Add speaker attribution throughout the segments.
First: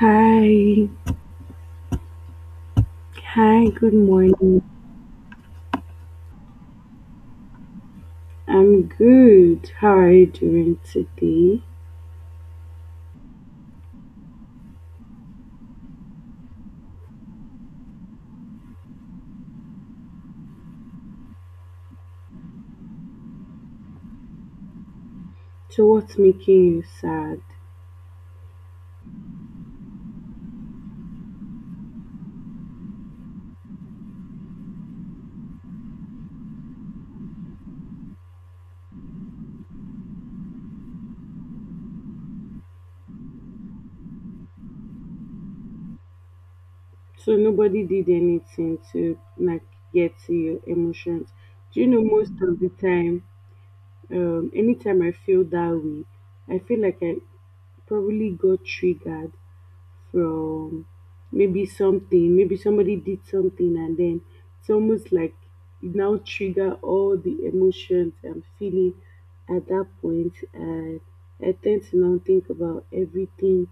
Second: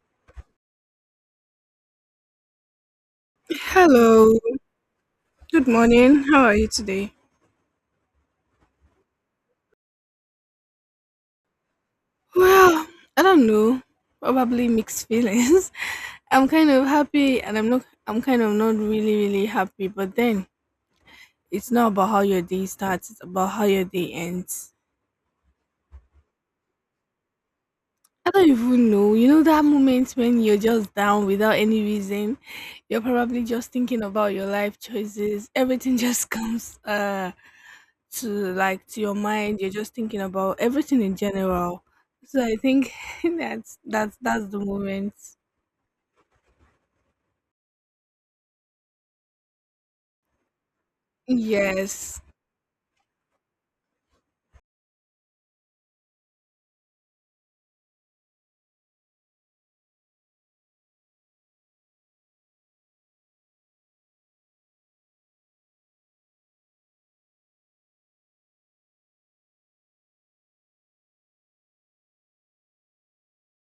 Speaker 1: Hi, hi, good
Speaker 2: Hello,
Speaker 1: morning.
Speaker 2: good morning. How are you today?
Speaker 1: I'm good. How are you doing today?
Speaker 2: Well, I don't know. Probably mixed feelings. I'm kind of happy and I'm kind of not really really happy, but then it's not about how your day starts, it's about how your day ends.
Speaker 1: So, what's making you sad?
Speaker 2: I don't even know. You know that moment when you're just down without any reason. You're probably just thinking about your life choices. Everything just comes to your mind, you're just thinking about everything in general, so I think that's the moment.
Speaker 1: So, nobody did anything to like get to your emotions. Do you know,
Speaker 2: Yes.
Speaker 1: most of the time, anytime I feel that way, I feel like I probably got triggered from maybe something, maybe somebody did something, and then it's almost like it now trigger all the emotions I'm feeling at that point, and I tend to now think about everything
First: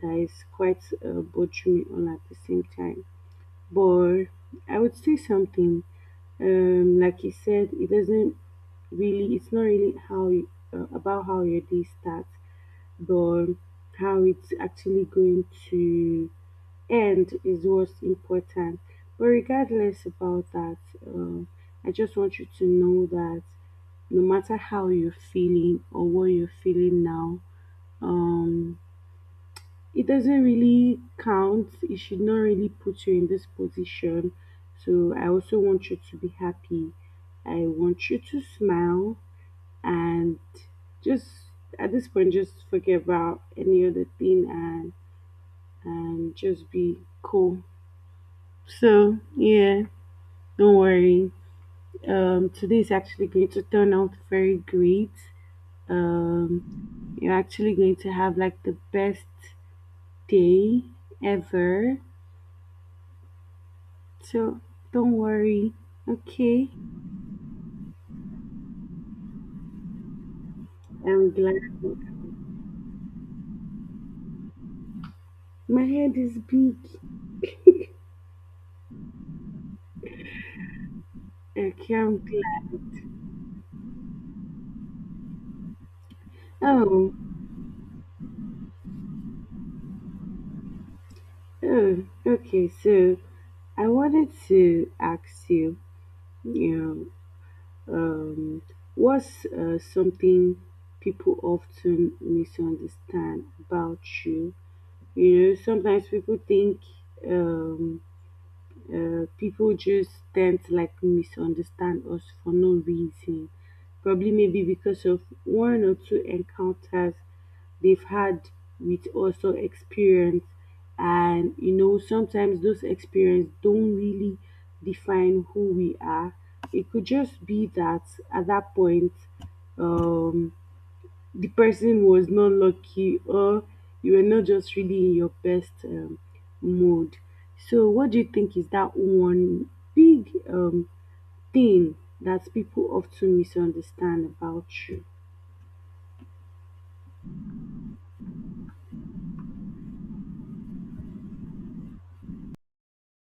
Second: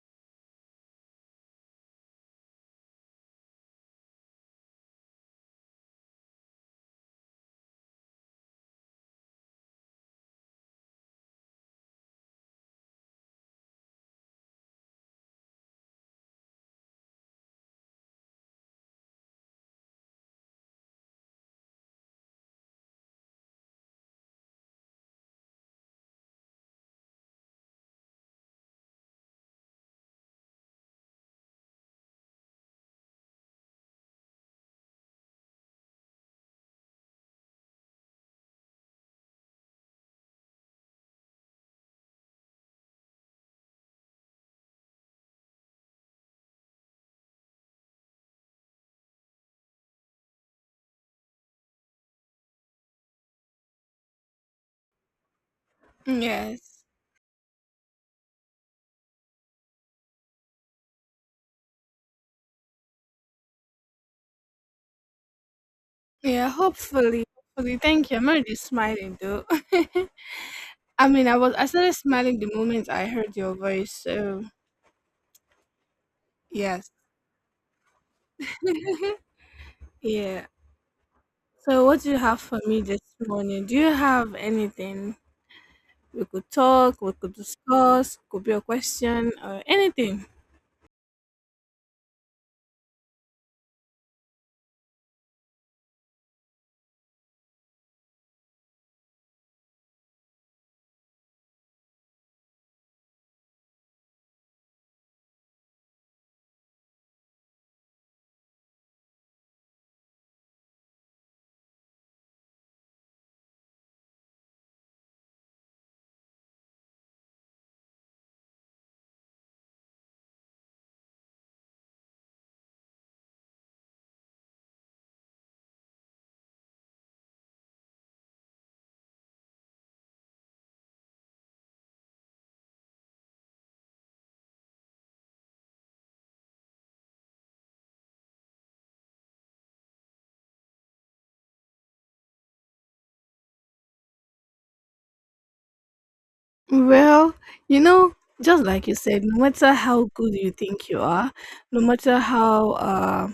Speaker 1: that is quite bothering me all at the same time. But I would say something, like you said, it doesn't really, it's not really how you, about how your day starts, but how it's actually going to end is what's important. But regardless about that, um, I just want you to know that no matter how you're feeling or what you're feeling now, um, it doesn't really count. It should not really put you in this position. So I also want you to be happy. I want you to smile and just at this point, just forget about any other thing and just be cool. So, yeah, don't worry. Today is actually going to turn out very great.
Speaker 2: Yes.
Speaker 1: Um, you're actually going to have like the best day ever. So, don't worry.
Speaker 2: Yeah,
Speaker 1: Okay,
Speaker 2: hopefully. Thank you, I'm already smiling though. I mean,
Speaker 1: I'm
Speaker 2: I started
Speaker 1: glad.
Speaker 2: smiling the moment I heard your voice, so
Speaker 1: My head is big.
Speaker 2: yes. Yeah. So
Speaker 1: Okay,
Speaker 2: what do you
Speaker 1: I'm
Speaker 2: have for
Speaker 1: glad.
Speaker 2: me this morning? Do you have anything? we could talk we
Speaker 1: Oh,
Speaker 2: could discuss, could be a question or anything.
Speaker 1: oh, okay. So, I wanted to ask you, you know, um, what's something people often misunderstand about you? You know, sometimes people think um, people just tend to like misunderstand us for no reason. Probably maybe because of one or two encounters they've had with us or experience. And you know, sometimes those experience don't really define who we are. It could just be that at that point, um, the person was not lucky or you were not just really in your best mode. So, what do you think is that one big thing that people often misunderstand about you?
Speaker 2: Well, you know, just like you said, no matter how good you think you are, no matter how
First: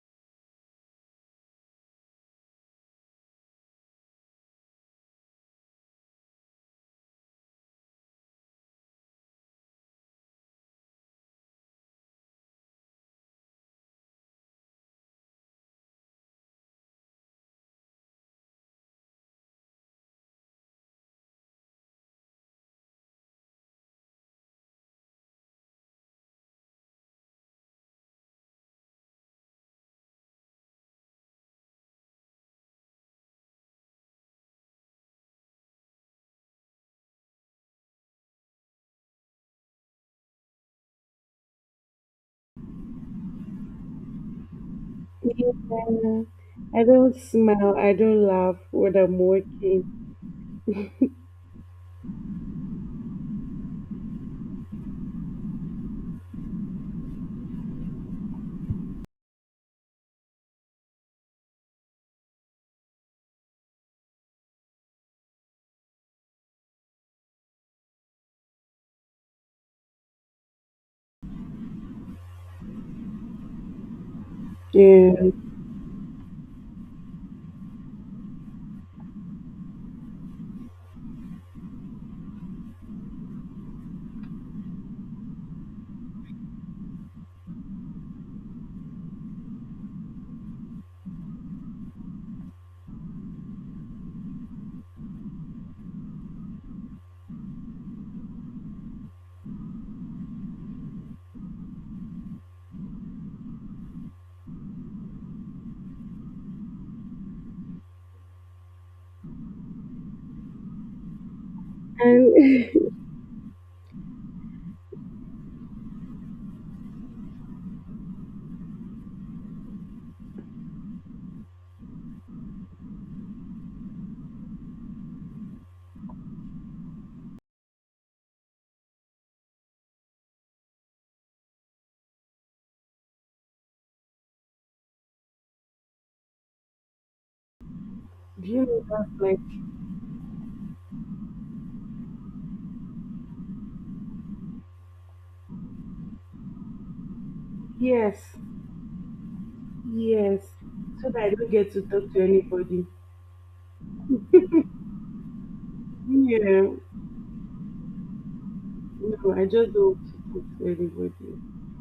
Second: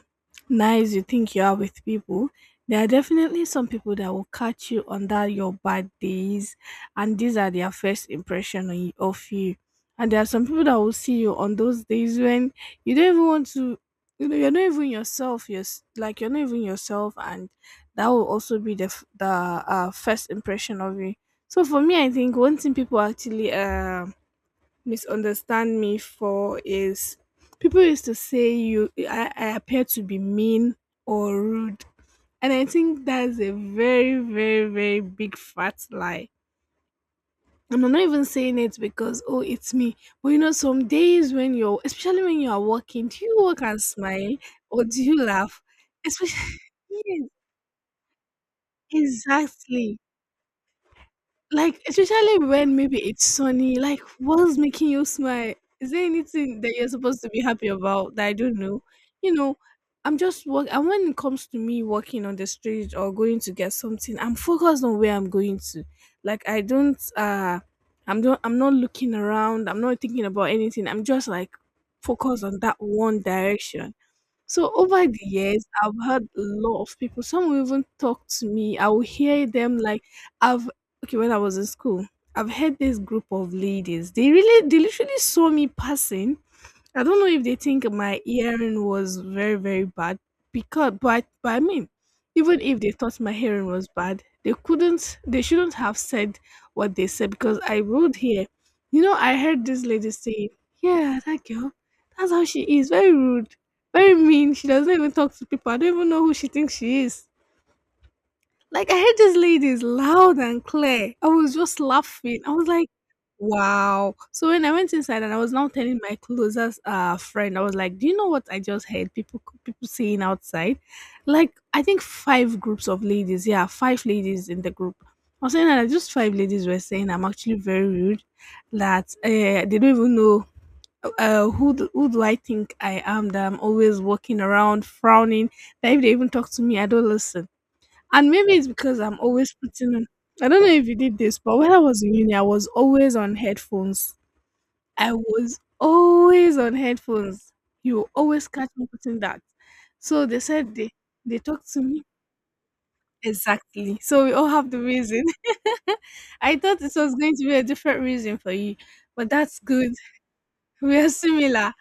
Speaker 2: nice you think you are with people, there are definitely some people that will catch you on that your bad days, and these are their first impression on of you. And there are some people that will see you on those days when you don't even want to, you're not even yourself. Like you're not even yourself, and that will also be the first impression of you. So for me, I think one thing people actually misunderstand me for is people used to say I appear to be mean or rude, and I think that's a very very very big fat lie. And I'm not even saying it because, oh, it's me, but you know, some days when you're, especially when you are working, do you work and smile, or do you
Speaker 1: Yeah.
Speaker 2: laugh? Especially
Speaker 1: I don't
Speaker 2: yes,
Speaker 1: smile, I don't laugh when I'm
Speaker 2: exactly.
Speaker 1: working.
Speaker 2: Like, especially when maybe it's sunny, like, what's making you smile? Is there anything that you're supposed to be happy about that I don't know? You know, I'm just work. And when it comes to me walking on the street or going to get something, I'm focused on where I'm going to. Like, I don't, I'm don't, I'm not looking around. I'm not thinking about anything. I'm just like focused on that one direction. So over the
Speaker 1: Yeah.
Speaker 2: years, I've had a lot of people. Some will even talk to me. I will hear them. Like I've, okay, when I was in school, I've had this group of ladies. They really, they literally saw me passing. I don't know if they think my hearing was very, very bad because, but I mean, even if they thought my hearing was bad, they couldn't, they shouldn't have said what they said because I would hear. You know, I heard this lady say, "Yeah, that girl, that's how she is. Very rude, very mean. She doesn't even talk to people. I don't even know who she thinks she is." Like, I heard this lady, is loud and clear. I was just laughing. I was
Speaker 1: And
Speaker 2: like. Wow. So when I went inside and I was now telling my closest friend, I was like, "Do you know what I just heard people saying outside?" Like, I think five groups of ladies, yeah, five ladies in the group. I was saying that just five ladies were saying I'm actually very rude, that they don't even know who do I think I am, that I'm always walking around frowning, that if they even talk to me, I don't listen, and
Speaker 1: do
Speaker 2: maybe
Speaker 1: you
Speaker 2: it's
Speaker 1: know
Speaker 2: because I'm
Speaker 1: that's like,
Speaker 2: always putting on. I don't know if you did this, but when I was in uni, I was always on headphones. I was always on headphones. You
Speaker 1: yes,
Speaker 2: always catch me putting that. So they
Speaker 1: yes.
Speaker 2: said
Speaker 1: So that I
Speaker 2: they
Speaker 1: don't
Speaker 2: talked
Speaker 1: get to
Speaker 2: to me,
Speaker 1: talk to anybody.
Speaker 2: exactly. So we all have the reason. I
Speaker 1: Yeah.
Speaker 2: thought this was going to be a different reason for you, but
Speaker 1: No, I
Speaker 2: that's
Speaker 1: just
Speaker 2: good.
Speaker 1: don't want to talk to
Speaker 2: We are
Speaker 1: anybody.
Speaker 2: similar.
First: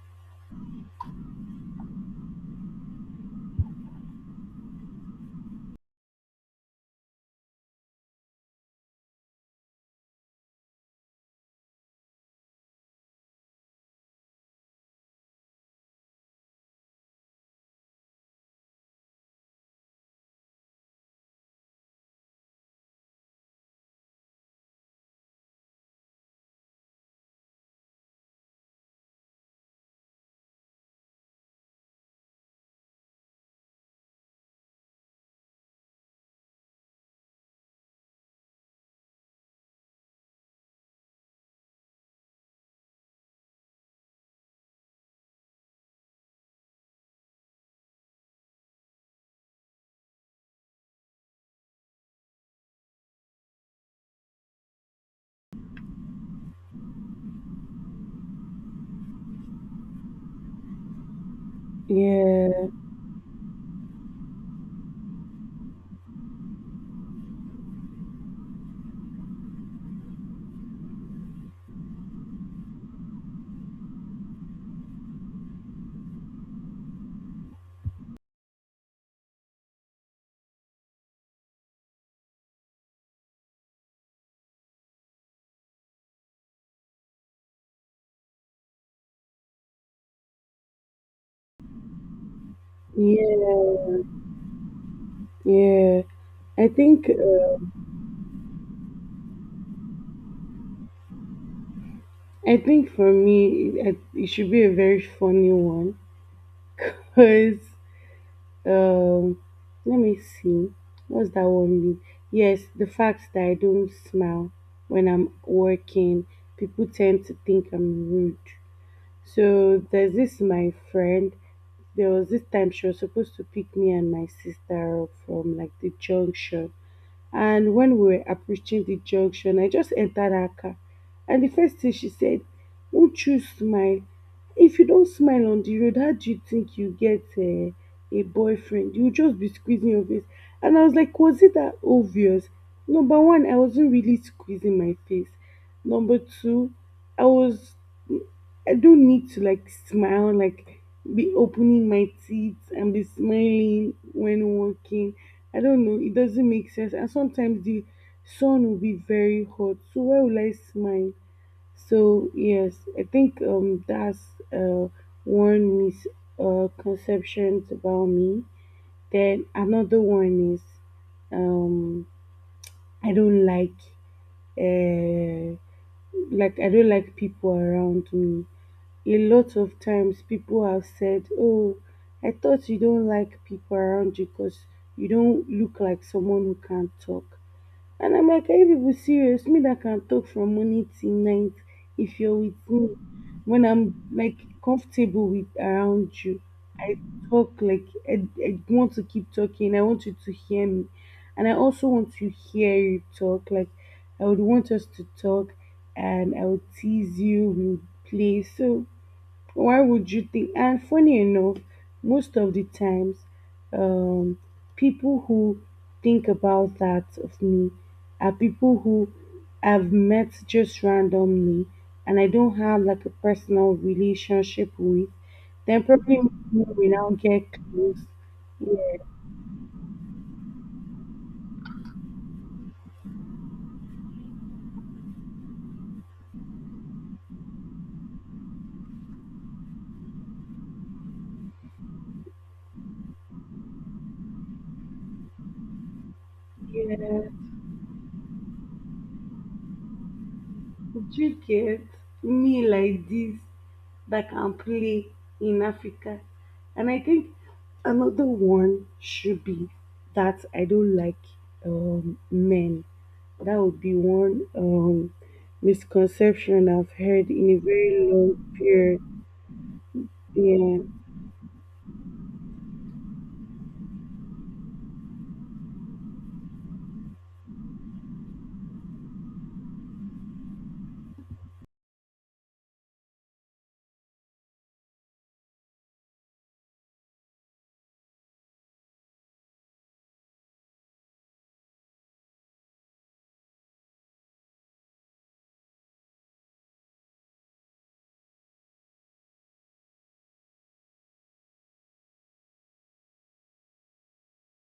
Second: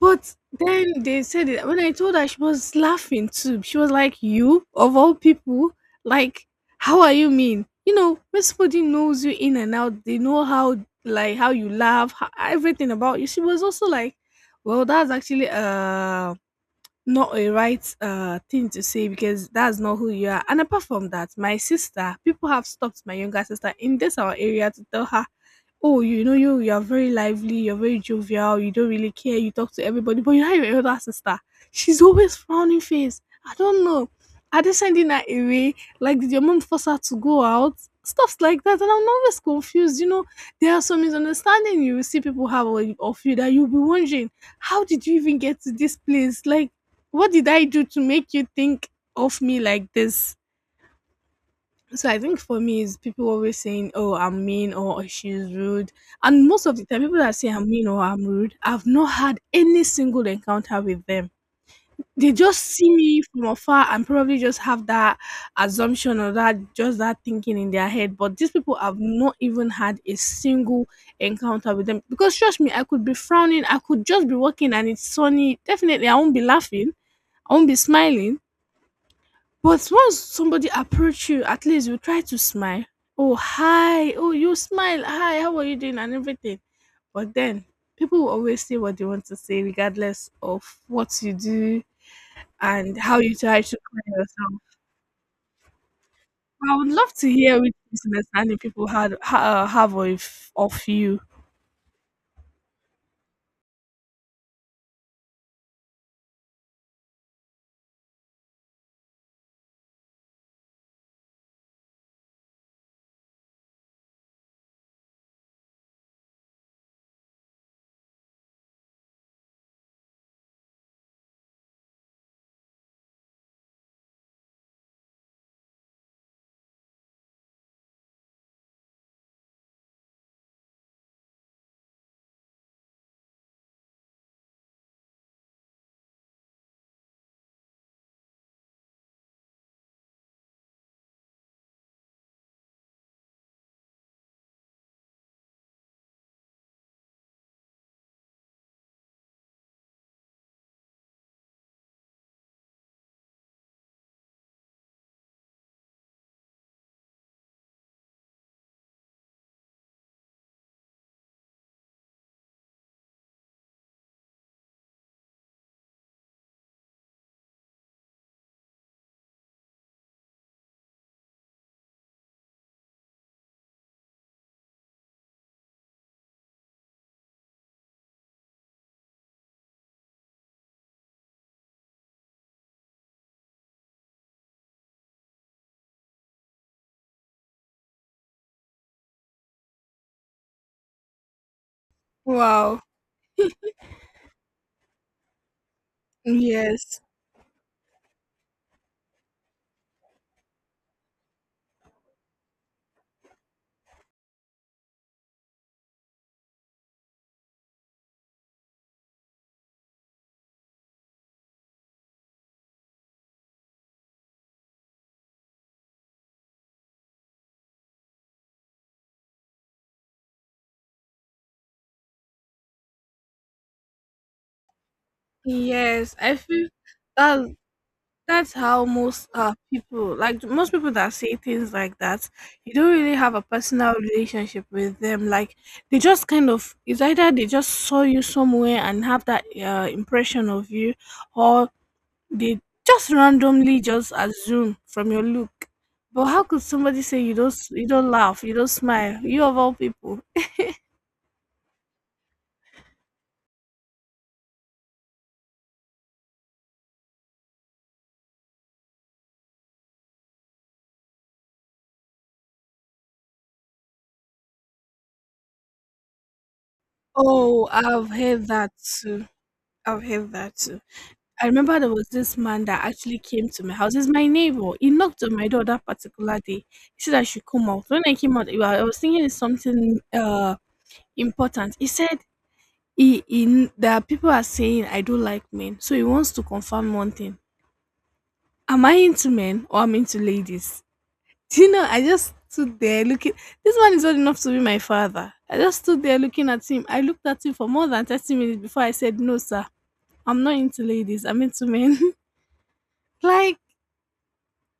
Speaker 2: But then they said it. When I told her, she was laughing too. She was like, "You of all people, like, how are you mean?" You know, when somebody knows you in and out, they know how, like how you laugh, how, everything about you. She was also like, "Well, that's actually not a right thing to say because that's not who you are." And apart from that, my sister, people have stopped my younger sister in this our area to tell her, "Oh, you know, you are very lively, you're very jovial, you don't really care, you talk to everybody, but you have your elder sister. She's always frowning face. I don't know. Are they sending her away? Like did your mom force her to go out?" Stuff like that, and I'm always confused. You know, there are some misunderstanding you will see people have of you that you'll be wondering, how did you even get to this place? Like, what did I do to make you think of me like this? So I think for me is people always saying, "Oh, I'm mean" or "Oh, she's rude," and most of the time, people that say I'm mean or I'm rude, I've not had any single encounter with them. They
Speaker 1: Yeah,
Speaker 2: just see me from afar and probably just have that assumption, or that just that thinking in their head. But these people have not even had a single encounter with them because, trust me, I could be frowning, I could just be walking and it's sunny. Definitely, I won't be laughing, I won't be smiling. But once somebody approach you, at least you try to smile. Oh, hi. Oh, you smile. Hi, how are you doing? And everything. But then people will always say what they want to say, regardless of what you do and how you try to
Speaker 1: yeah,
Speaker 2: carry yourself.
Speaker 1: yeah. I
Speaker 2: I would
Speaker 1: think
Speaker 2: love to hear
Speaker 1: uh,
Speaker 2: which misunderstanding people have of you.
Speaker 1: I think for me it should be a very funny one because um, let me see, what's that one mean? Yes, the fact that I don't smile when I'm working, people tend to think I'm rude. So there's this my friend. There was this time she was supposed to pick me and my sister up from like the junction. And when we were approaching the junction, I just entered her car. And the first thing she said, "Won't you smile? If you don't smile on the road, how do you think you get a boyfriend? You'll just be squeezing your face." And I was like, was it that obvious? Number one, I wasn't really squeezing my face. Number two, I was I don't need to like smile, like be opening my teeth and be smiling when walking. I don't know, it doesn't make sense. And sometimes the sun will be very hot, so why will I smile? So yes, I think that's uh one misconception about me. Then another one is um I don't uh like I don't like people around me. A lot of times people have said, "Oh, I thought you don't like people around you because you don't look like someone who can talk." And I'm like, are you people serious? Me that can talk from morning till night if you're with
Speaker 2: Wow.
Speaker 1: me. When I'm like comfortable with around you, I
Speaker 2: Yes.
Speaker 1: talk like I want to keep talking. I want you to hear me. And I also want to hear you talk. Like I would want us to talk and I would tease you, we would play. So why would you think? And funny enough, most of the times, um, people who think about that of me are people who I've met just randomly and I don't have like a personal relationship with. Then
Speaker 2: Yes,
Speaker 1: probably
Speaker 2: I feel
Speaker 1: we now get
Speaker 2: that
Speaker 1: close.
Speaker 2: that's how
Speaker 1: Yeah.
Speaker 2: most people like most people that say things like that, you don't really have a personal relationship with them. Like, they just kind of, it's either they just saw you somewhere and have that impression of you, or they just randomly just assume from your look. But how could somebody say
Speaker 1: Yeah.
Speaker 2: you don't laugh, you don't smile, you of all people?
Speaker 1: Did you get me like this that can play in Africa? And I think another one should be that I don't like men. That would be one misconception I've heard in a
Speaker 2: Oh,
Speaker 1: very
Speaker 2: I've heard
Speaker 1: long
Speaker 2: that
Speaker 1: period.
Speaker 2: too. I've heard that
Speaker 1: Yeah.
Speaker 2: too. I remember there was this man that actually came to my house. He's my neighbor. He knocked on my door that particular day. He said I should come out. When I came out, I was thinking it's something important. He said that people are saying I don't like men, so he wants to confirm one thing: am I into men or am into ladies? Do you know? I just stood there looking. This man is old enough to be my father. I just stood there looking at him. I looked at him for more than 30 minutes before I said, "No, sir, I'm not into ladies. I'm into men." Like,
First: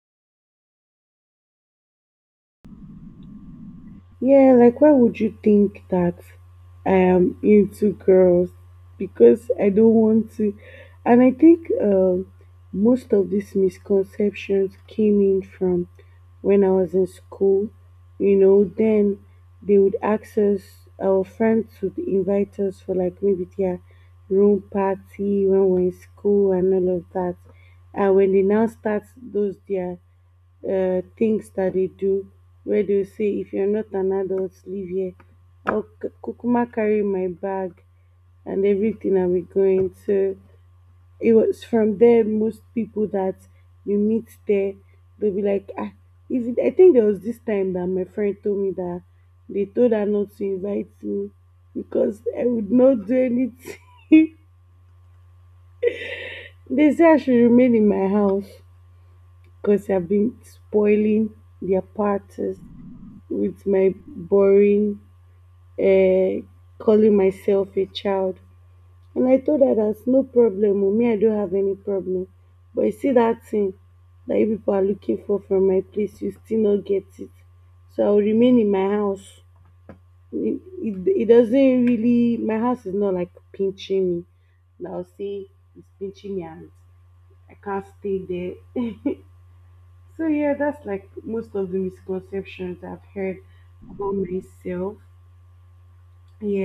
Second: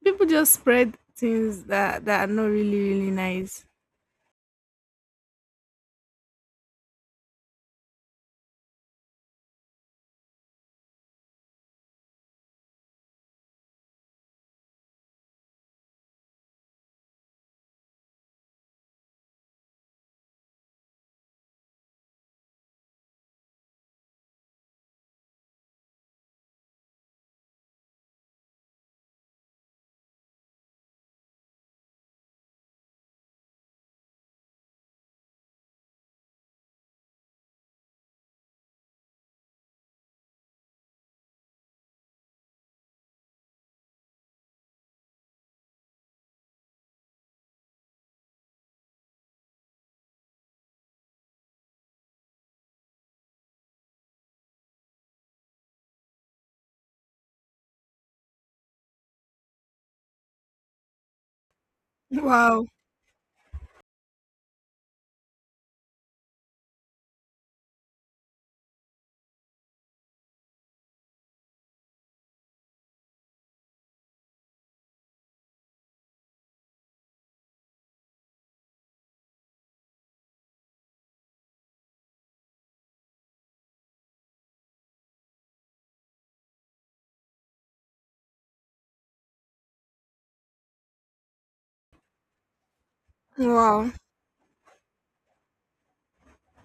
Speaker 2: people just spread things that are not really really nice.
Speaker 1: Yeah, like why would you think that I am into girls? Because I don't want to. And I think most of these misconceptions came in from when I was in school. You know, then they would ask us, our friends would invite us for like maybe their room party when we're in school and all of that. And when they now start those their things that they do, where they say if you're not an adult leave here, I'll kukuma carry my bag and everything and we're going. So it was from there most people that you meet there, they'll be like, ah, is it? I think there was this time that my friend told me that they told her not to invite me because I would not do anything. They say I should remain in my house because I've been spoiling their parties
Speaker 2: Wow.
Speaker 1: with my boring uh, calling myself a child. And I thought that that's no problem. Oh, me, I don't have any problem. But you see that thing that you people are looking for from my place, you still not get it. So I will remain in my house. It doesn't really, my house is not like pinching me. Now say it's pinching me and I can't stay there. So yeah, that's like most of the misconceptions I've heard
Speaker 2: Wow.
Speaker 1: about myself.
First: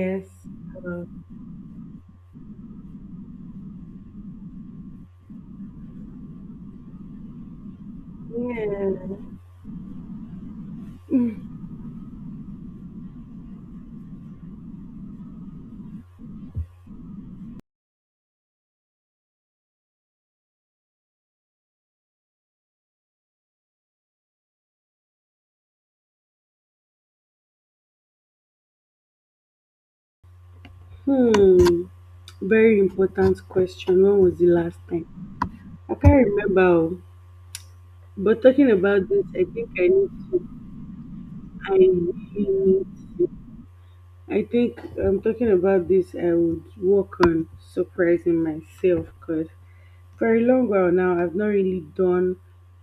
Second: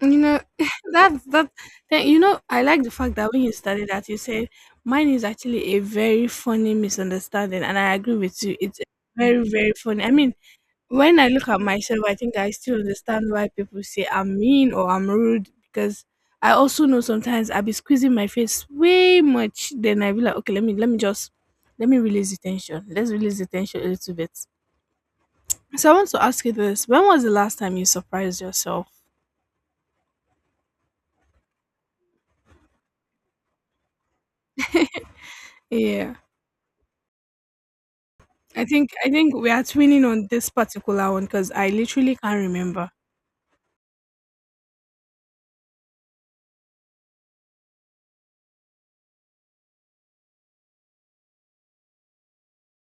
Speaker 2: You know,
Speaker 1: Uh,
Speaker 2: that's that. Then, you know, I like the fact that when you started that, you said mine is actually a very funny misunderstanding, and I agree with you. It's
Speaker 1: yeah.
Speaker 2: very very funny. I mean, when I look at myself, I think I still understand why people say I'm mean or I'm rude because I also know sometimes I be squeezing my face way much. Then I be like, okay, let me just let me release the tension. Let's release the tension a little bit. So I want to ask you this: when was the last time you surprised yourself?
Speaker 1: Hmm. Very important question. When was the last time? I
Speaker 2: Yeah.
Speaker 1: can't remember. Oh. But
Speaker 2: I
Speaker 1: talking
Speaker 2: think
Speaker 1: about
Speaker 2: I
Speaker 1: this,
Speaker 2: think
Speaker 1: I
Speaker 2: we are
Speaker 1: think I
Speaker 2: twinning
Speaker 1: need
Speaker 2: on
Speaker 1: to.
Speaker 2: this particular one because I
Speaker 1: I really
Speaker 2: literally can't
Speaker 1: need
Speaker 2: remember.
Speaker 1: to. I think I'm talking about this. I would work on surprising myself because for a long while now, I've not really done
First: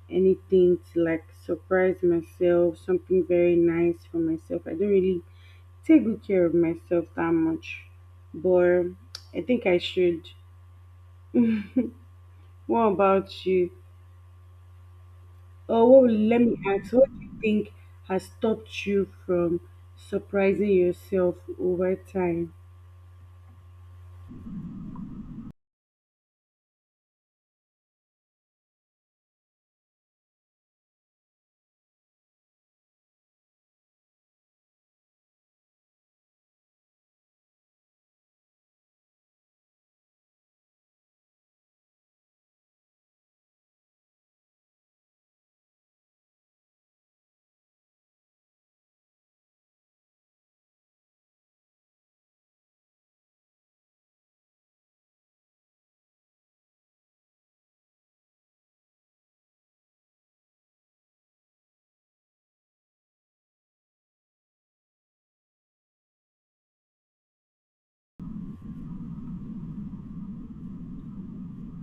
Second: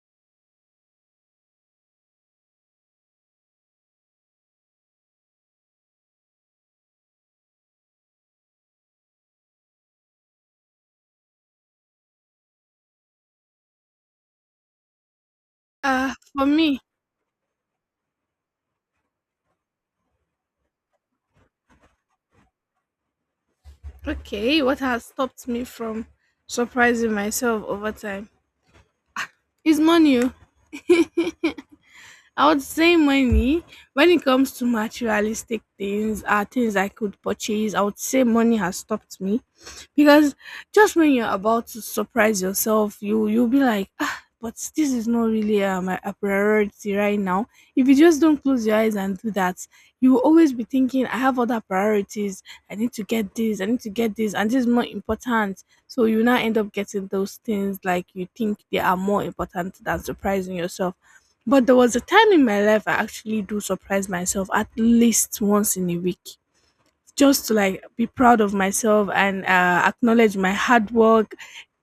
Speaker 1: anything to like surprise myself, something very nice for myself. I don't really take good care of myself that much. But I think I should. What about you? Oh,
Speaker 2: Uh,
Speaker 1: let
Speaker 2: for
Speaker 1: me
Speaker 2: me,
Speaker 1: ask, what do you think has stopped you from surprising yourself over time?
Speaker 2: okay, what has stopped me from surprising myself over time is money. Oh. I would say money. When it comes to materialistic things, things I could purchase, I would say money has stopped me because just when you're about to surprise yourself, you'll be like, ah, but this is not really a priority right now. If you just don't close your eyes and do that, you will always be thinking, I have other priorities. I need to get this. I need to get this, and this is more important. So you now end up getting those things, like you think they are more important than surprising yourself. But there was a time in my life I actually do surprise myself at least once in a week just to like be proud of myself and acknowledge my hard work.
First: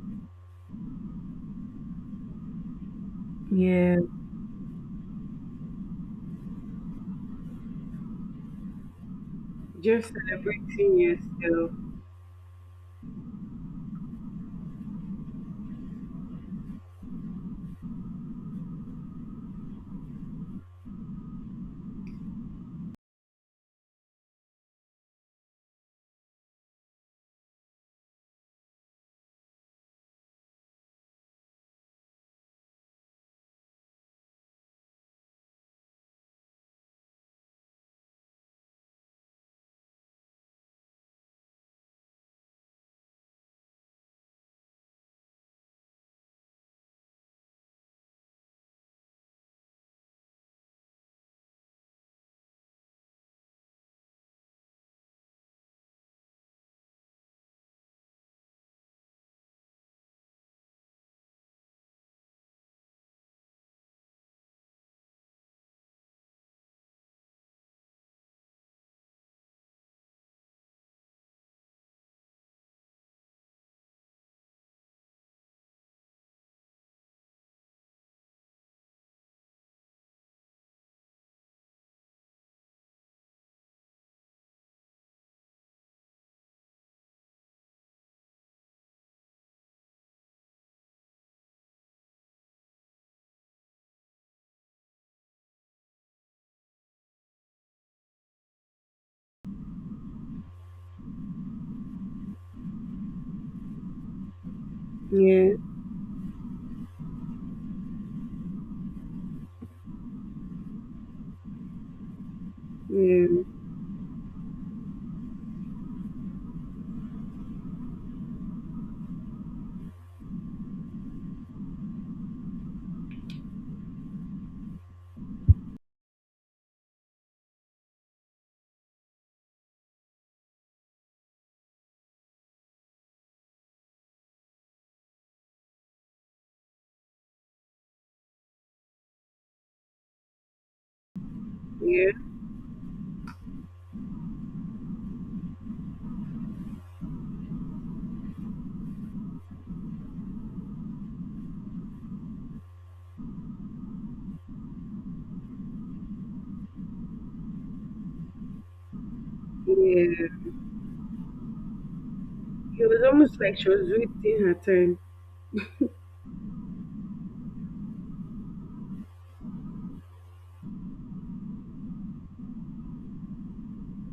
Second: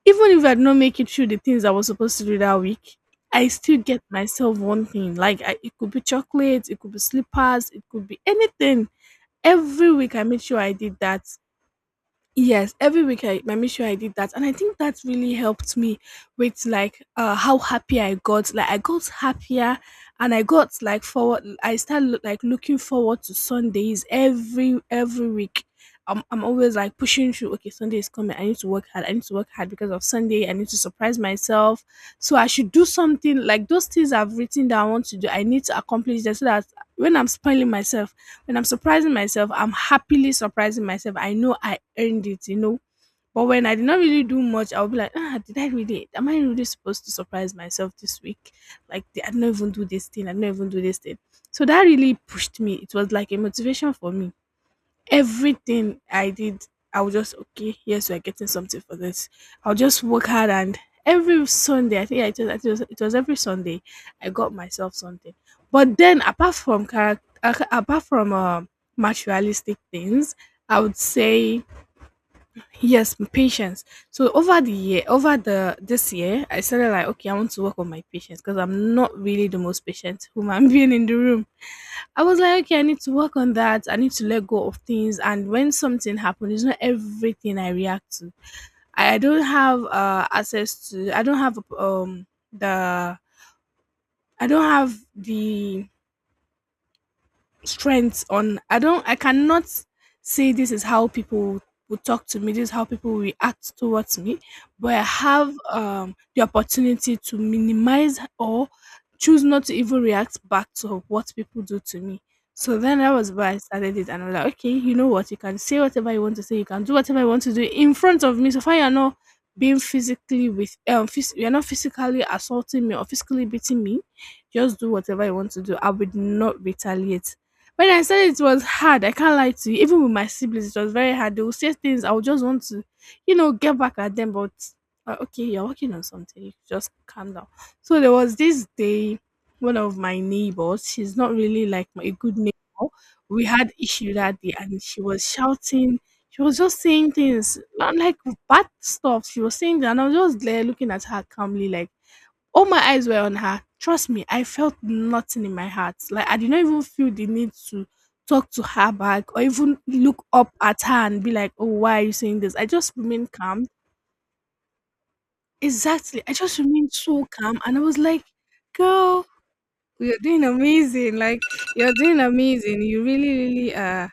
Speaker 2: Even if I did not make it through the things I was supposed to do that week, I still
Speaker 1: Yeah.
Speaker 2: get myself one thing. Like it could be chocolates, it could be slippers, it could be anything. Every
Speaker 1: Just
Speaker 2: week I made sure
Speaker 1: celebrating
Speaker 2: I did that.
Speaker 1: yourself.
Speaker 2: Yes, every week I make sure I did that. And I think that really helped me with like how happy I got. Like I got happier, and I got like forward I start like looking forward to Sundays every week. I'm always like pushing through, okay, Sunday is coming. I need to work hard. I need to work hard because of Sunday. I need to surprise myself. So I should do something like those things I've written that I want to do. I need to accomplish that so that when I'm spoiling myself, when I'm surprising myself, I'm happily surprising myself. I know I earned it. But when I did not really do much, I'll be like, ah, did I really? Am I really supposed to surprise myself this week? Like, I did not even do this thing. I did not even do this thing. So that really pushed me. It was like a motivation for me. Everything I did, I was just okay. Yes, we're getting something for this. I'll just work hard, and every Sunday, I think I just, I think it was every Sunday, I got myself something. But then, apart from character, apart from materialistic things, I would say yes, patience. So over the year, over the this year, I started like, okay, I want to work on my patience because I'm not really the most patient human being in the room. I was like, okay, I need to work on that. I need to let go of things. And when something happens, it's not everything I react to. I don't have access to. I don't have the. I don't have the strength on. I cannot say this is how people would talk to me, this is how people react towards me, but I have
Speaker 1: Yeah,
Speaker 2: the opportunity to minimize or choose not to even react back to what people do to me. So then that
Speaker 1: yeah,
Speaker 2: was why I started it, and I'm like, okay, you know what, you can say whatever you want to say, you can do whatever you want to do in front of me, so far you're not being physically with phys- you're not physically assaulting me or physically beating me. Just do whatever you want to do. I would not retaliate. When I said it was hard, I can't lie to you. Even with my siblings, it was very hard. They would say things I would just want to get back at them. But okay, you're working on something. You just calm down. So there was this day, one of my neighbors. She's not really like a
Speaker 1: yeah,
Speaker 2: good neighbor. We had issue that day, and she was shouting. She was just saying things, not like bad stuff. She was saying that, and I was just there looking at her calmly, like all my eyes were on her. Trust me, I felt nothing in my heart. Like I did not even feel the need to talk to her back or even look
Speaker 1: yeah.
Speaker 2: up at her and be like, "Oh, why are you saying this?" I
Speaker 1: It
Speaker 2: just
Speaker 1: was
Speaker 2: remained
Speaker 1: almost like
Speaker 2: calm.
Speaker 1: she was waiting her turn.
Speaker 2: Exactly. I just remained so calm, and I was like, "Girl, you're doing amazing. Like you're doing amazing. You really, really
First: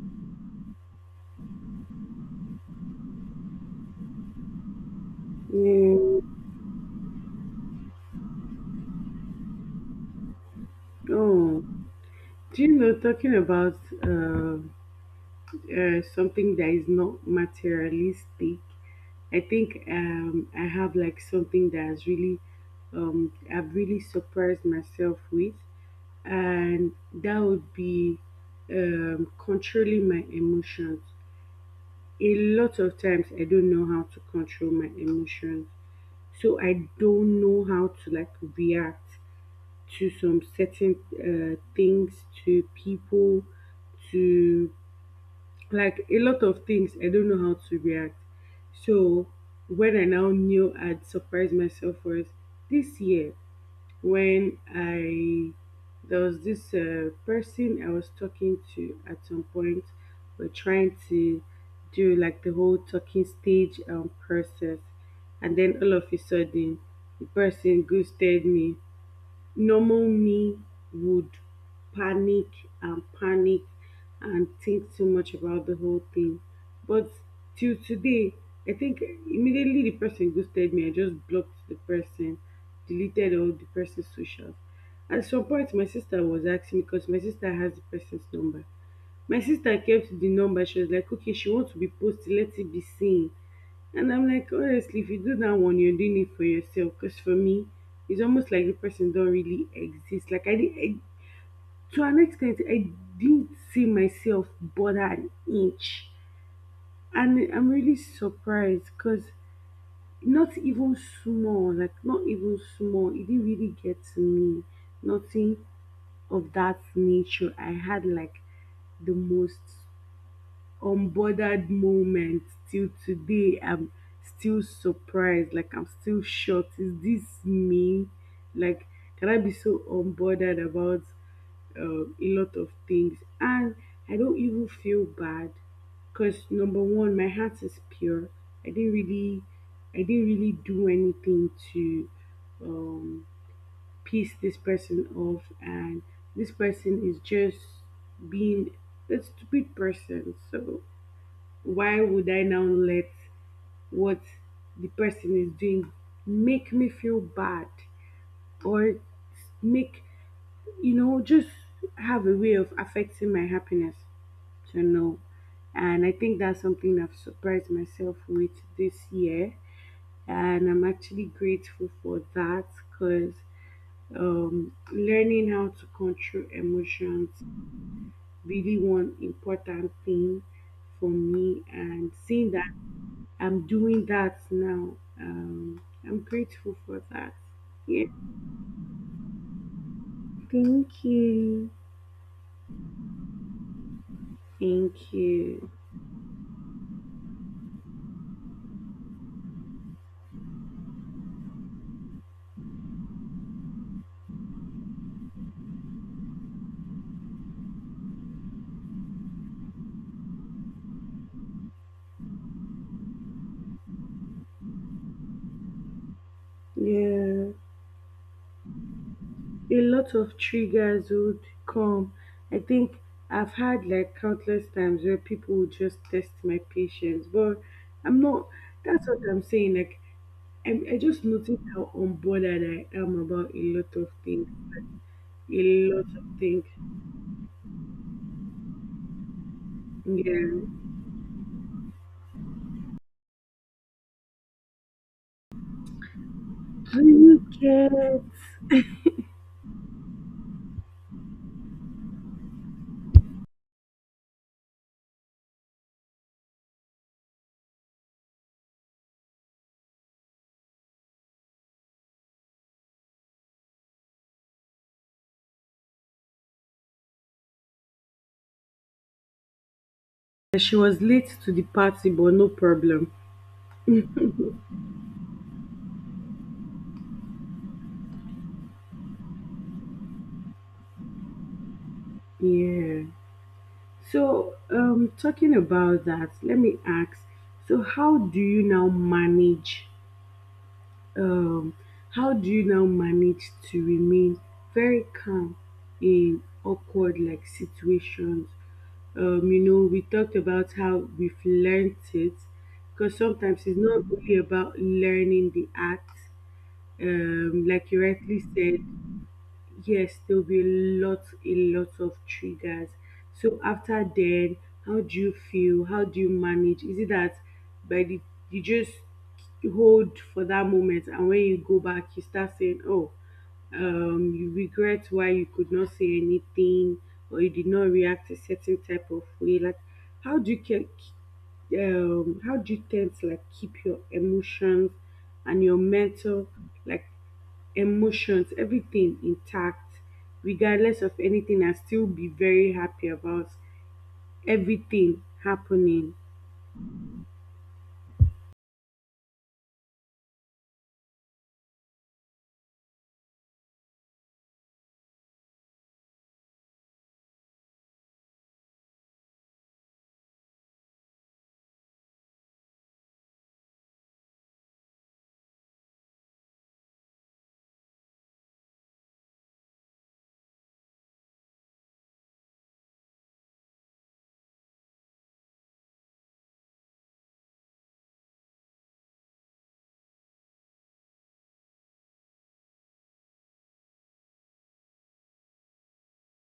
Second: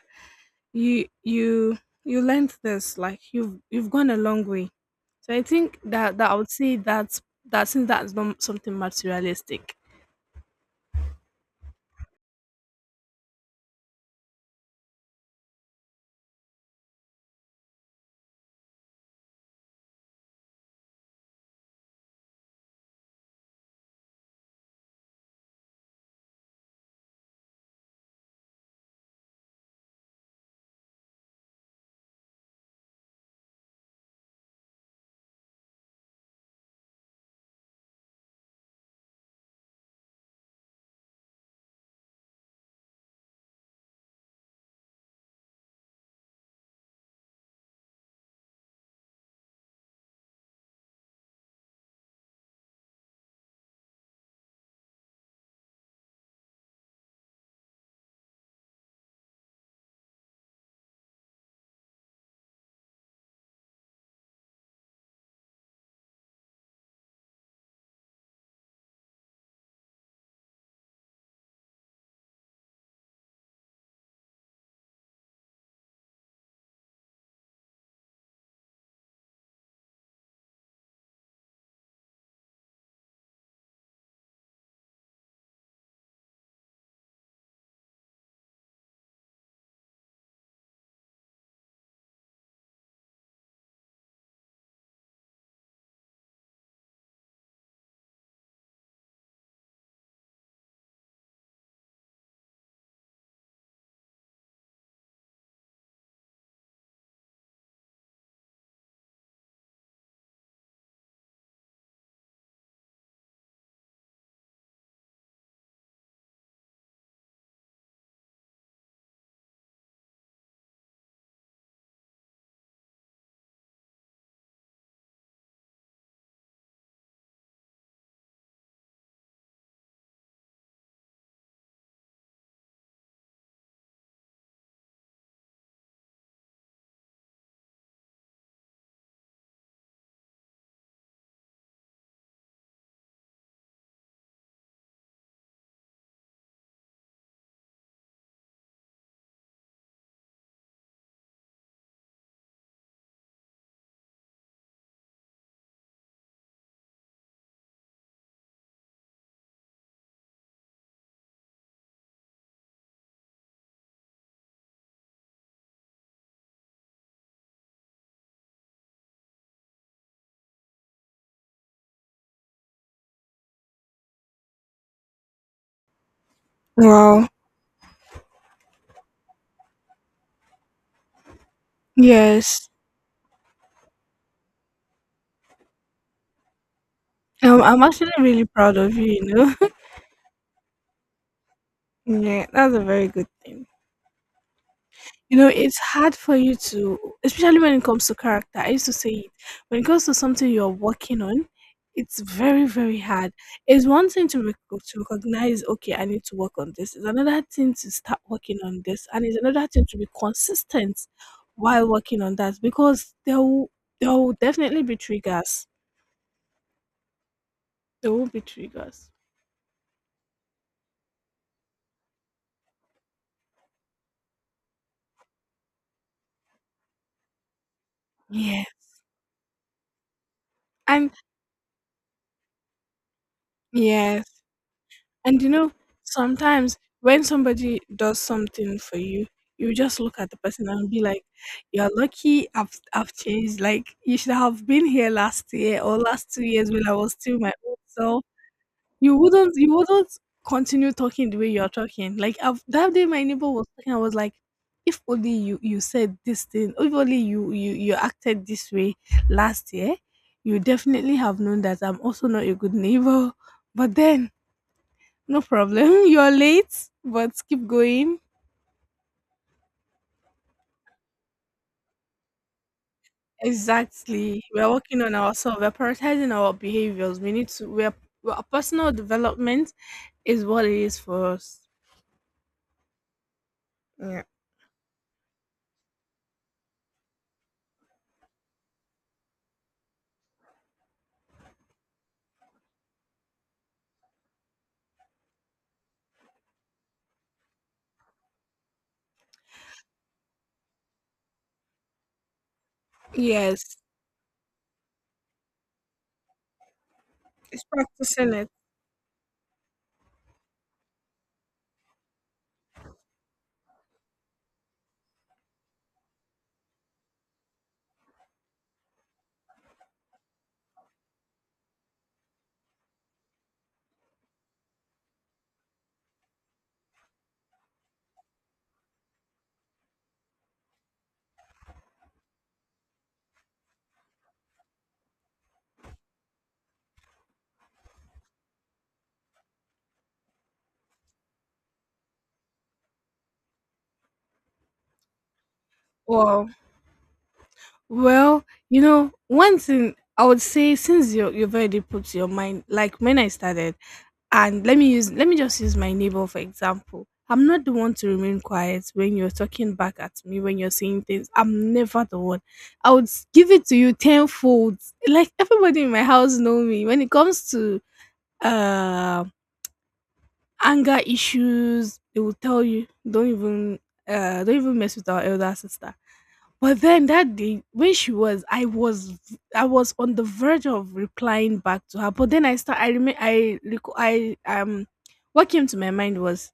Speaker 2: you you you learned this. Like you've gone a long way." So I think that
Speaker 1: Yeah.
Speaker 2: that I would say that's that, since that's not something materialistic.
Speaker 1: Oh, do you know, talking about something that is not materialistic, I think I have like something that has really, I've really surprised myself with, and that would be controlling my emotions. A lot of times, I don't know how to control my emotions, so I don't know how to like react to some certain things, to people, to like a lot of things I don't know how to react. So when I now knew I'd surprised myself was this year when I there was this person I was talking to at some point. We're trying to do like the whole talking stage process, and then all of a sudden the person ghosted me. Normal me would panic and panic and think too much about the whole thing. But till today, I think immediately the person ghosted me, I just blocked the person, deleted all the person's socials. At some point, my sister was asking me because my sister has the person's number. My sister came to the number. She was like, okay, she wants to be posted. Let it be seen. And I'm like, honestly, if you do that one, you're doing it for yourself. Because for me, it's almost like the person don't really exist. Like I, did, I to an extent, I didn't see myself bother an inch, and I'm really surprised because not even small, like not even small, it didn't really get to me. Nothing of that nature. I had like the most unbothered moment. Till today I'm still surprised, like I'm still shocked. Is this me? Like, can I be so unbothered about a lot of things and I don't even feel bad? Because number one, my heart is pure. i didn't really I didn't really do anything to um piss this person off, and this person is just being a stupid person. So why would I now let what the person is doing make me feel bad or make, you know, just have a way of affecting my happiness? So, no. And I think that's something I've surprised myself with this year. And I'm actually grateful for that because learning how to control
Speaker 2: Wow.
Speaker 1: emotions really one important thing for me, and seeing
Speaker 2: Yes.
Speaker 1: that I'm doing that now. I'm grateful for that.
Speaker 2: I'm
Speaker 1: Yeah,
Speaker 2: actually really proud of you, you know.
Speaker 1: thank you.
Speaker 2: Yeah, that's a very good thing.
Speaker 1: Thank
Speaker 2: You know,
Speaker 1: you.
Speaker 2: it's hard for you to, especially when it comes to character. I used to say it. When it comes to something you're working on, it's very, very hard. It's one thing to recognize, okay, I need to work on this. It's another thing to start working on this. And it's another thing to be consistent while working on that because there will definitely be triggers.
Speaker 1: Yeah,
Speaker 2: There will be triggers.
Speaker 1: a lot of triggers would come. I think I've had like countless times where people would just test my patience, but I'm not.
Speaker 2: Yeah.
Speaker 1: That's what I'm saying. Like, I
Speaker 2: And
Speaker 1: just noticed how unbothered I am about a lot of
Speaker 2: yeah,
Speaker 1: things.
Speaker 2: and you
Speaker 1: A
Speaker 2: know,
Speaker 1: lot of things.
Speaker 2: sometimes when somebody does something for you, you just look at the
Speaker 1: Yeah.
Speaker 2: person and be like, "You're lucky. I've changed. Like you should have been here last year or last 2 years when I
Speaker 1: Do
Speaker 2: was still
Speaker 1: you
Speaker 2: my old
Speaker 1: get?
Speaker 2: self. You wouldn't continue talking the way you're talking. Like I've, that day, my neighbor was talking. I was like, if only you said this thing. If only you acted this way last year, you definitely have known that I'm also not a good neighbor. But then, no problem. You're late, but keep going."
Speaker 1: She was late to the party, but no problem.
Speaker 2: Exactly. We're working on ourselves. We're prioritizing our behaviors. We need to. We're Personal development is what it is for us.
Speaker 1: Yeah.
Speaker 2: Yeah.
Speaker 1: So, talking about that, let me ask. So, how do you now manage? Um, how do you now manage to remain very calm in awkward like situations? We talked about how we've learned it, because sometimes
Speaker 2: Yes.
Speaker 1: it's not really about learning the act.
Speaker 2: It's
Speaker 1: Like you
Speaker 2: practicing
Speaker 1: rightly
Speaker 2: it.
Speaker 1: said, yes, there'll be a lot of triggers. So after then, how do you feel? How do you manage? Is it that by the you just hold for that moment, and when you go back, you start saying, "Oh, you regret why you could not say anything, or you did not react a certain type of way." Like, how do you how do you tend to like keep your emotions and your mental like emotions, everything intact, regardless of anything, and still be very happy about everything happening.
Speaker 2: Wow. Well, you know, one thing I would say, since you've already put your mind, like when I started, and let me just use my neighbor for example. I'm not the one to remain quiet when you're talking back at me, when you're saying things. I'm never the one. I would give it to you tenfold. Like everybody in my house know me. When it comes to um anger issues, they will tell you, don't even mess with our elder sister. But then, that day when she was, I was on the verge of replying back to her, but then I start I remember I recall. I What came to my mind was,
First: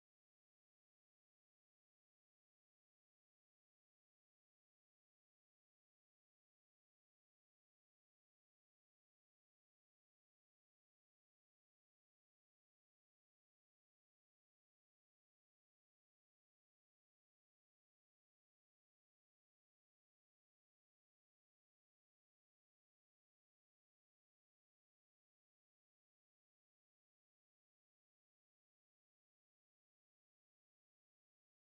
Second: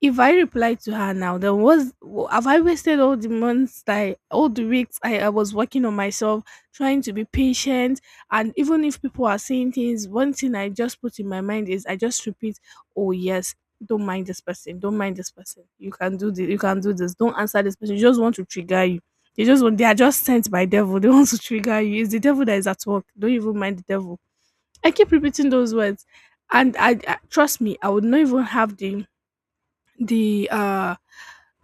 Speaker 2: if I reply to her now, then was have I wasted all the months that all the weeks I was working on myself, trying to be patient, and even if people are saying things, one thing I just put in my mind is I just repeat, oh yes, don't mind this person, don't mind this person, you can do this, you can do this, don't answer this person, you just want to trigger you. They are just sent by devil, they want to trigger you. It's the devil that is at work. Don't even mind the devil. I keep repeating those words, and trust me, I would not even have the uh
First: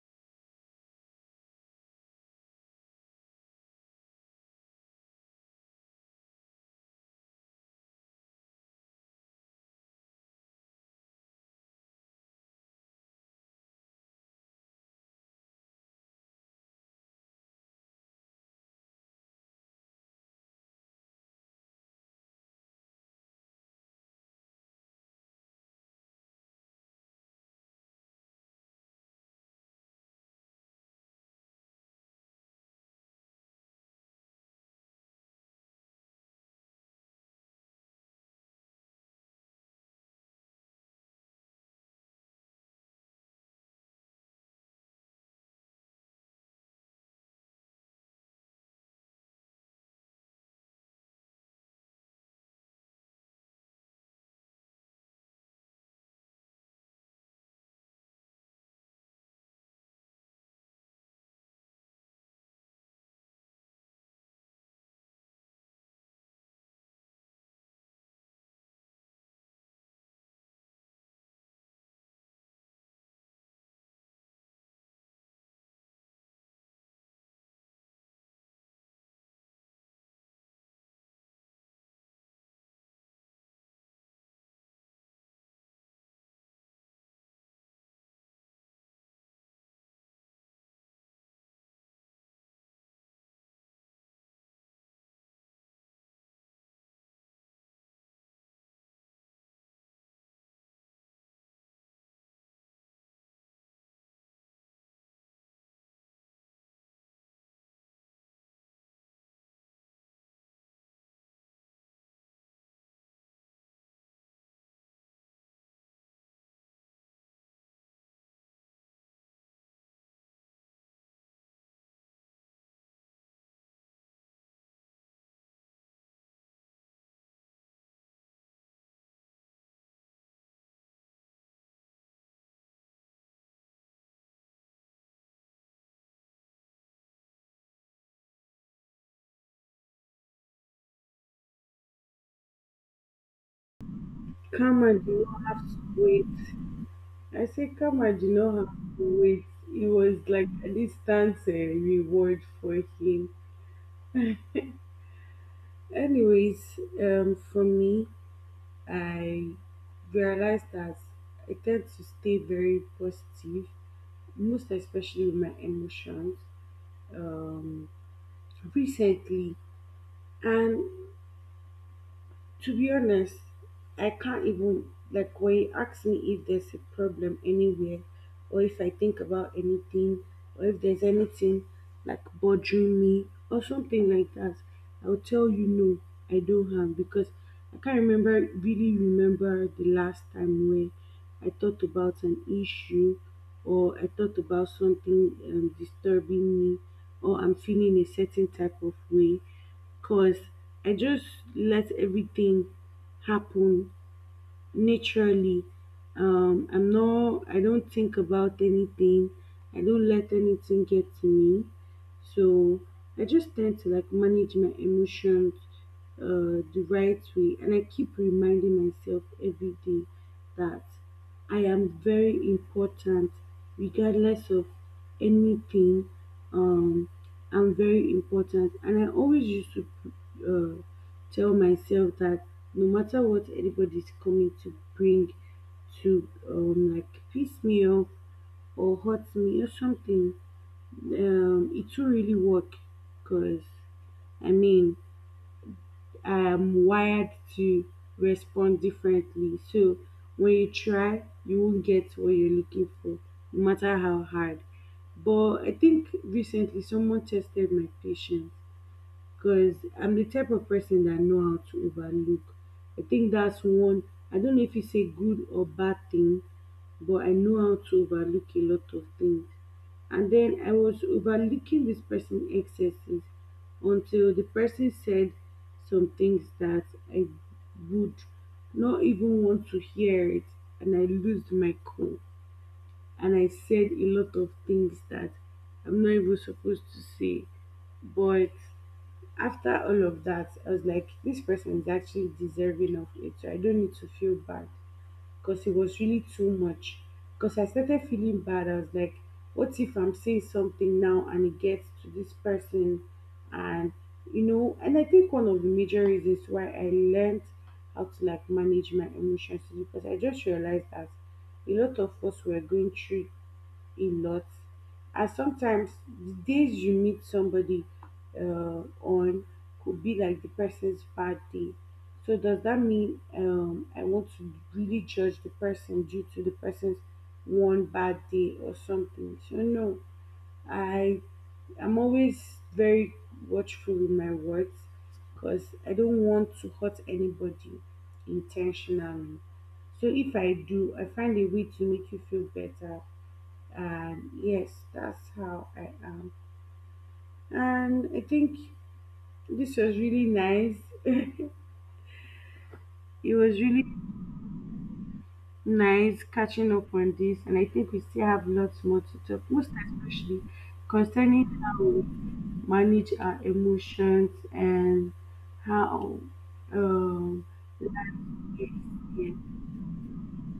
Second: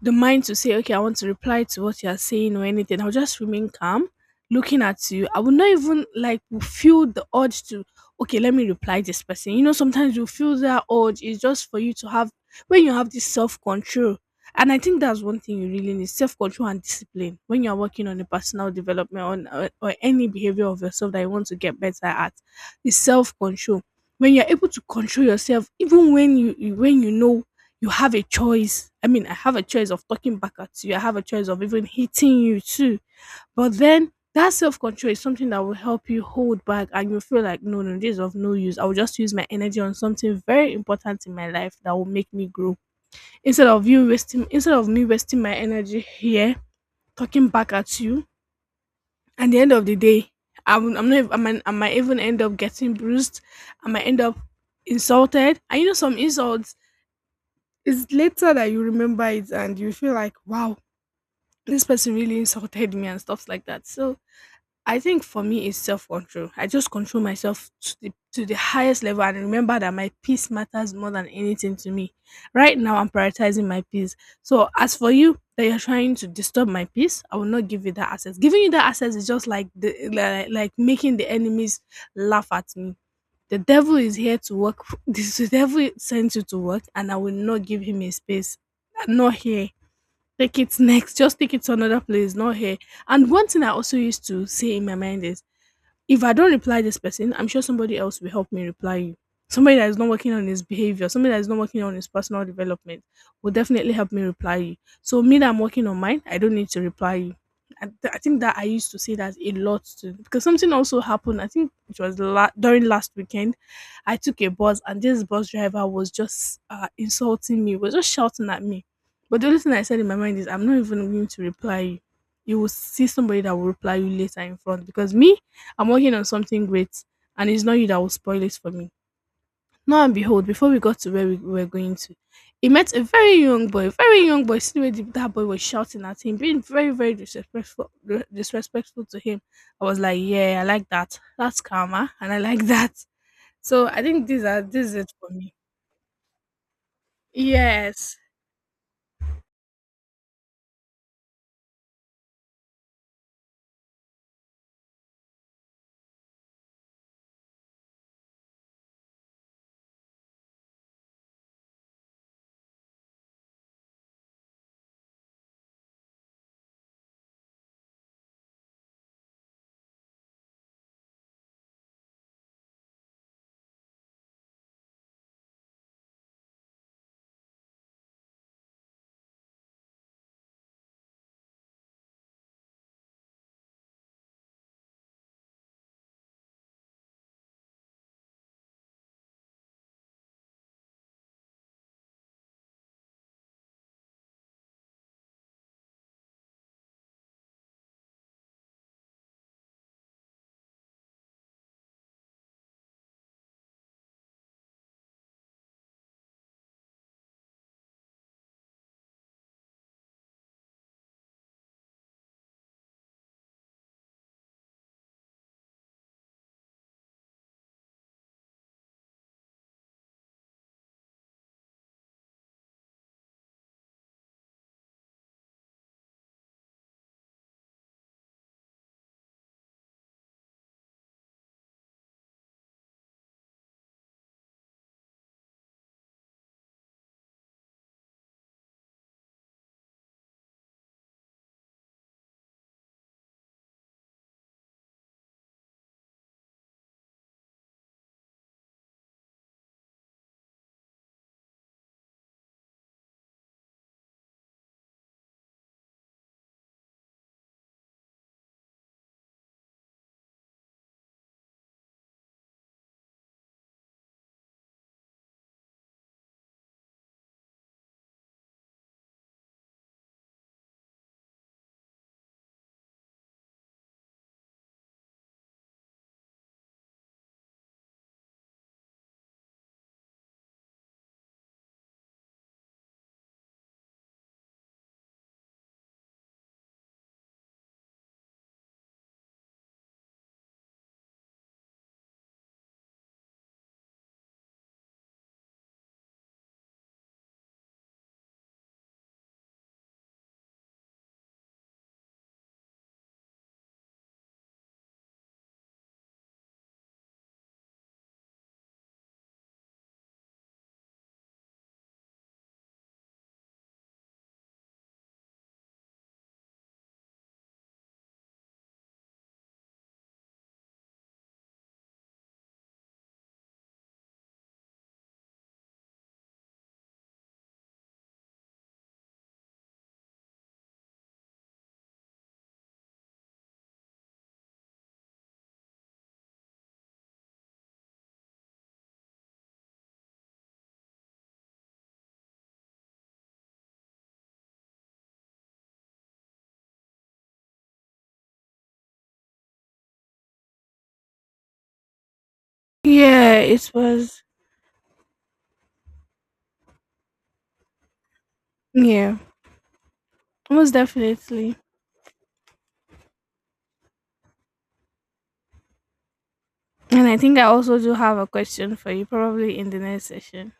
Speaker 2: the mind to say, okay, I want to reply to what you're saying or anything. I'll just remain calm, looking at you. I will not even like feel the urge to, okay, let me reply this person. You know, sometimes you feel that urge is just for you to have, when you have this self control. And I think that's one thing you really need, self control and discipline, when you're working on a personal development on, or any behavior of yourself that you want to get better at is self control. When you're able to control yourself, even when when you know you have a choice. I mean, I have a choice of talking back at you. I have a choice of even hitting you too. But then that self control is something that will help you hold back, and you feel like, no, no, this is of no use. I will just use my energy on something very important in my life that will make me grow. Instead of me wasting my energy here talking back at you, at the end of the day, I'm not. I might even end up getting bruised. I might end up insulted. And you know, some insults, it's later that you remember it, and you feel like, wow, this person really insulted me and stuff like that. So I think for me, it's self control. I just control myself to the highest level and remember that my peace matters more than anything to me. Right now, I'm prioritizing my peace. So, as for you, that you're trying to disturb my peace, I will not give you that access. Giving you that access is just like making the enemies laugh at me. The devil is here to work. The devil sent you to work, and I will not give him a space. Not here. Take it next. Just take it to another place. Not here. And one thing I also used to say in my mind is, if I don't reply this person, I'm sure somebody else will help me reply you. Somebody that is not working on his behavior, somebody that is not working on his personal development will definitely help me reply you. So me, that I'm working on mine, I don't need to reply you. I think that I used to say that a lot too because something also happened. I think it was during last weekend. I took a bus, and this bus driver was just insulting me, was just shouting at me. But the only thing I said in my mind is, I'm not even going to reply you. You will see somebody that will reply you later in front, because me, I'm working on something great, and it's not you that will spoil it for me. Now and behold, before we got to where we were going to, he met a very young boy, very young boy. See the way that boy was shouting at him, being very, very disrespectful, disrespectful to him. I was like, yeah, I like that. That's karma, and I like that. So I think these are this
Speaker 1: Karma
Speaker 2: is it
Speaker 1: do
Speaker 2: for
Speaker 1: not
Speaker 2: me.
Speaker 1: have to wait. I say karma
Speaker 2: Yes.
Speaker 1: do not have to wait. It was like a distant reward for him. Anyways, for me, I realized that I tend to stay very positive, most especially with my emotions, um, recently. And to be honest, I can't even like when you ask me if there's a problem anywhere or if I think about anything or if there's anything like bothering me or something like that, I'll tell you no, I don't have because I can't remember really remember the last time where I thought about an issue or I thought about something disturbing me or I'm feeling a certain type of way cause I just let everything happen naturally. I don't think about anything. I don't let anything get to me. So I just tend to like manage my emotions the right way. And I keep reminding myself every day that I am very important regardless of anything. Um, I'm very important. And I always used to uh, tell myself that no matter what anybody's coming to bring to like piss me off or hurt me or something it will really work because I mean I am wired to respond differently, so when you try you won't get what you're looking for no matter how hard. But I think recently someone tested my patience because I'm the type of person that know how to overlook. I think that's one. I don't know if it's a good or bad thing, but I know how to overlook a lot of things. And then I was overlooking this person excesses until the person said some things that I would not even want to hear it, and I lost my cool. And I said a lot of things that I'm not even supposed to say, but after all of that, I was like, this person is actually deserving of it. So I don't need to feel bad because it was really too much. Because I started feeling bad. I was like, what if I'm saying something now and it gets to this person? And, you know, and I think one of the major reasons why I learned how to like manage my emotions is because I just realized that a lot of us were going through a lot. And sometimes the days you meet somebody on could be like the person's bad day. So does that mean I want to really judge the person due to the person's one bad day or something? So no, I I'm always very watchful with my words because I don't want to hurt anybody intentionally. So if I do, I find a way to make you feel better, and yes, that's how I am. And I think this was really nice. It
Speaker 2: Yeah,
Speaker 1: was
Speaker 2: it
Speaker 1: really
Speaker 2: was.
Speaker 1: nice catching up on this, and I think we still have lots more
Speaker 2: Yeah,
Speaker 1: to talk, most especially
Speaker 2: most
Speaker 1: concerning
Speaker 2: definitely.
Speaker 1: how we manage our emotions and how
Speaker 2: And I think I
Speaker 1: um
Speaker 2: also do have
Speaker 1: life
Speaker 2: a
Speaker 1: is.
Speaker 2: question for you,
Speaker 1: Yeah,
Speaker 2: probably in the next session.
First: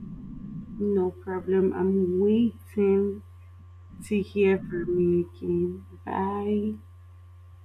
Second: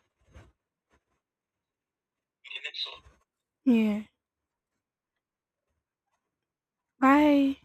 Speaker 1: no problem. I'm waiting
Speaker 2: Yeah.
Speaker 1: to hear from you again. Bye.
Speaker 2: Bye.